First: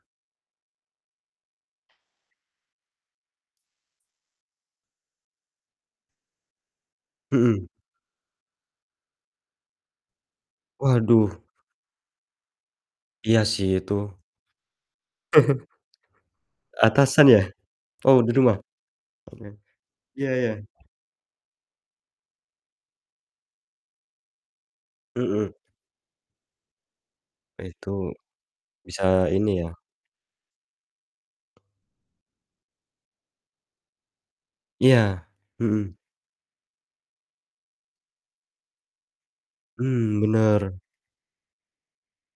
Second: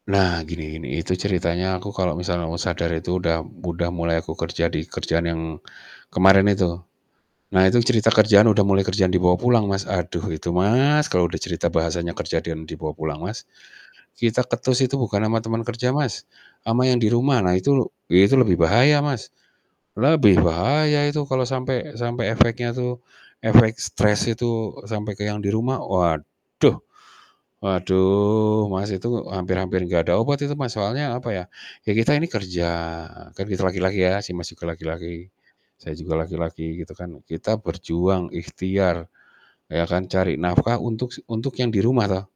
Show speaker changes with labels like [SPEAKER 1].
[SPEAKER 1] Nah, gini gini. Itu ceritanya aku kalau misalnya aku sadar itu udah udah mulai aku kerja di kerjaan yang kemarin itu. Nah
[SPEAKER 2] Mhm.
[SPEAKER 1] itu cerita kerjaan udah mulai kerjaan dibawa pulang, Mas. Aduh itu, Mas, kalau
[SPEAKER 2] Waduh.
[SPEAKER 1] udah cerita bahasannya kerja dan dibawa pulang,
[SPEAKER 2] Iya
[SPEAKER 1] Mas,
[SPEAKER 2] sih, itu
[SPEAKER 1] kita ketus itu bukan ama teman kerja, Mas, ama yang di
[SPEAKER 2] Atasan
[SPEAKER 1] rumah.
[SPEAKER 2] ya?
[SPEAKER 1] Nah itu
[SPEAKER 2] Oh, di
[SPEAKER 1] itu
[SPEAKER 2] rumah.
[SPEAKER 1] lebih bahaya, Mas,
[SPEAKER 2] Oke. Iya
[SPEAKER 1] lebih
[SPEAKER 2] iya.
[SPEAKER 1] bahaya itu kalau sampai sampai efeknya tuh efek stres itu sampai ke yang di
[SPEAKER 2] Mhm.
[SPEAKER 1] rumah. Waduh,
[SPEAKER 2] Itu.
[SPEAKER 1] waduh, Mas, itu
[SPEAKER 2] Bisa
[SPEAKER 1] hampir
[SPEAKER 2] ini, ya.
[SPEAKER 1] hampir nggak ada obat itu, Mas, soalnya apa, ya. Ya kita ini kerja, kan kita laki-laki ya, si Mas juga
[SPEAKER 2] Iya.
[SPEAKER 1] laki-laki, saya
[SPEAKER 2] Mhm.
[SPEAKER 1] juga laki-laki gitu kan. Kita berjuang, ikhtiar, ya kan,
[SPEAKER 2] Mmm,
[SPEAKER 1] cari nafkah
[SPEAKER 2] bener.
[SPEAKER 1] untuk si untuk yang di rumah toh.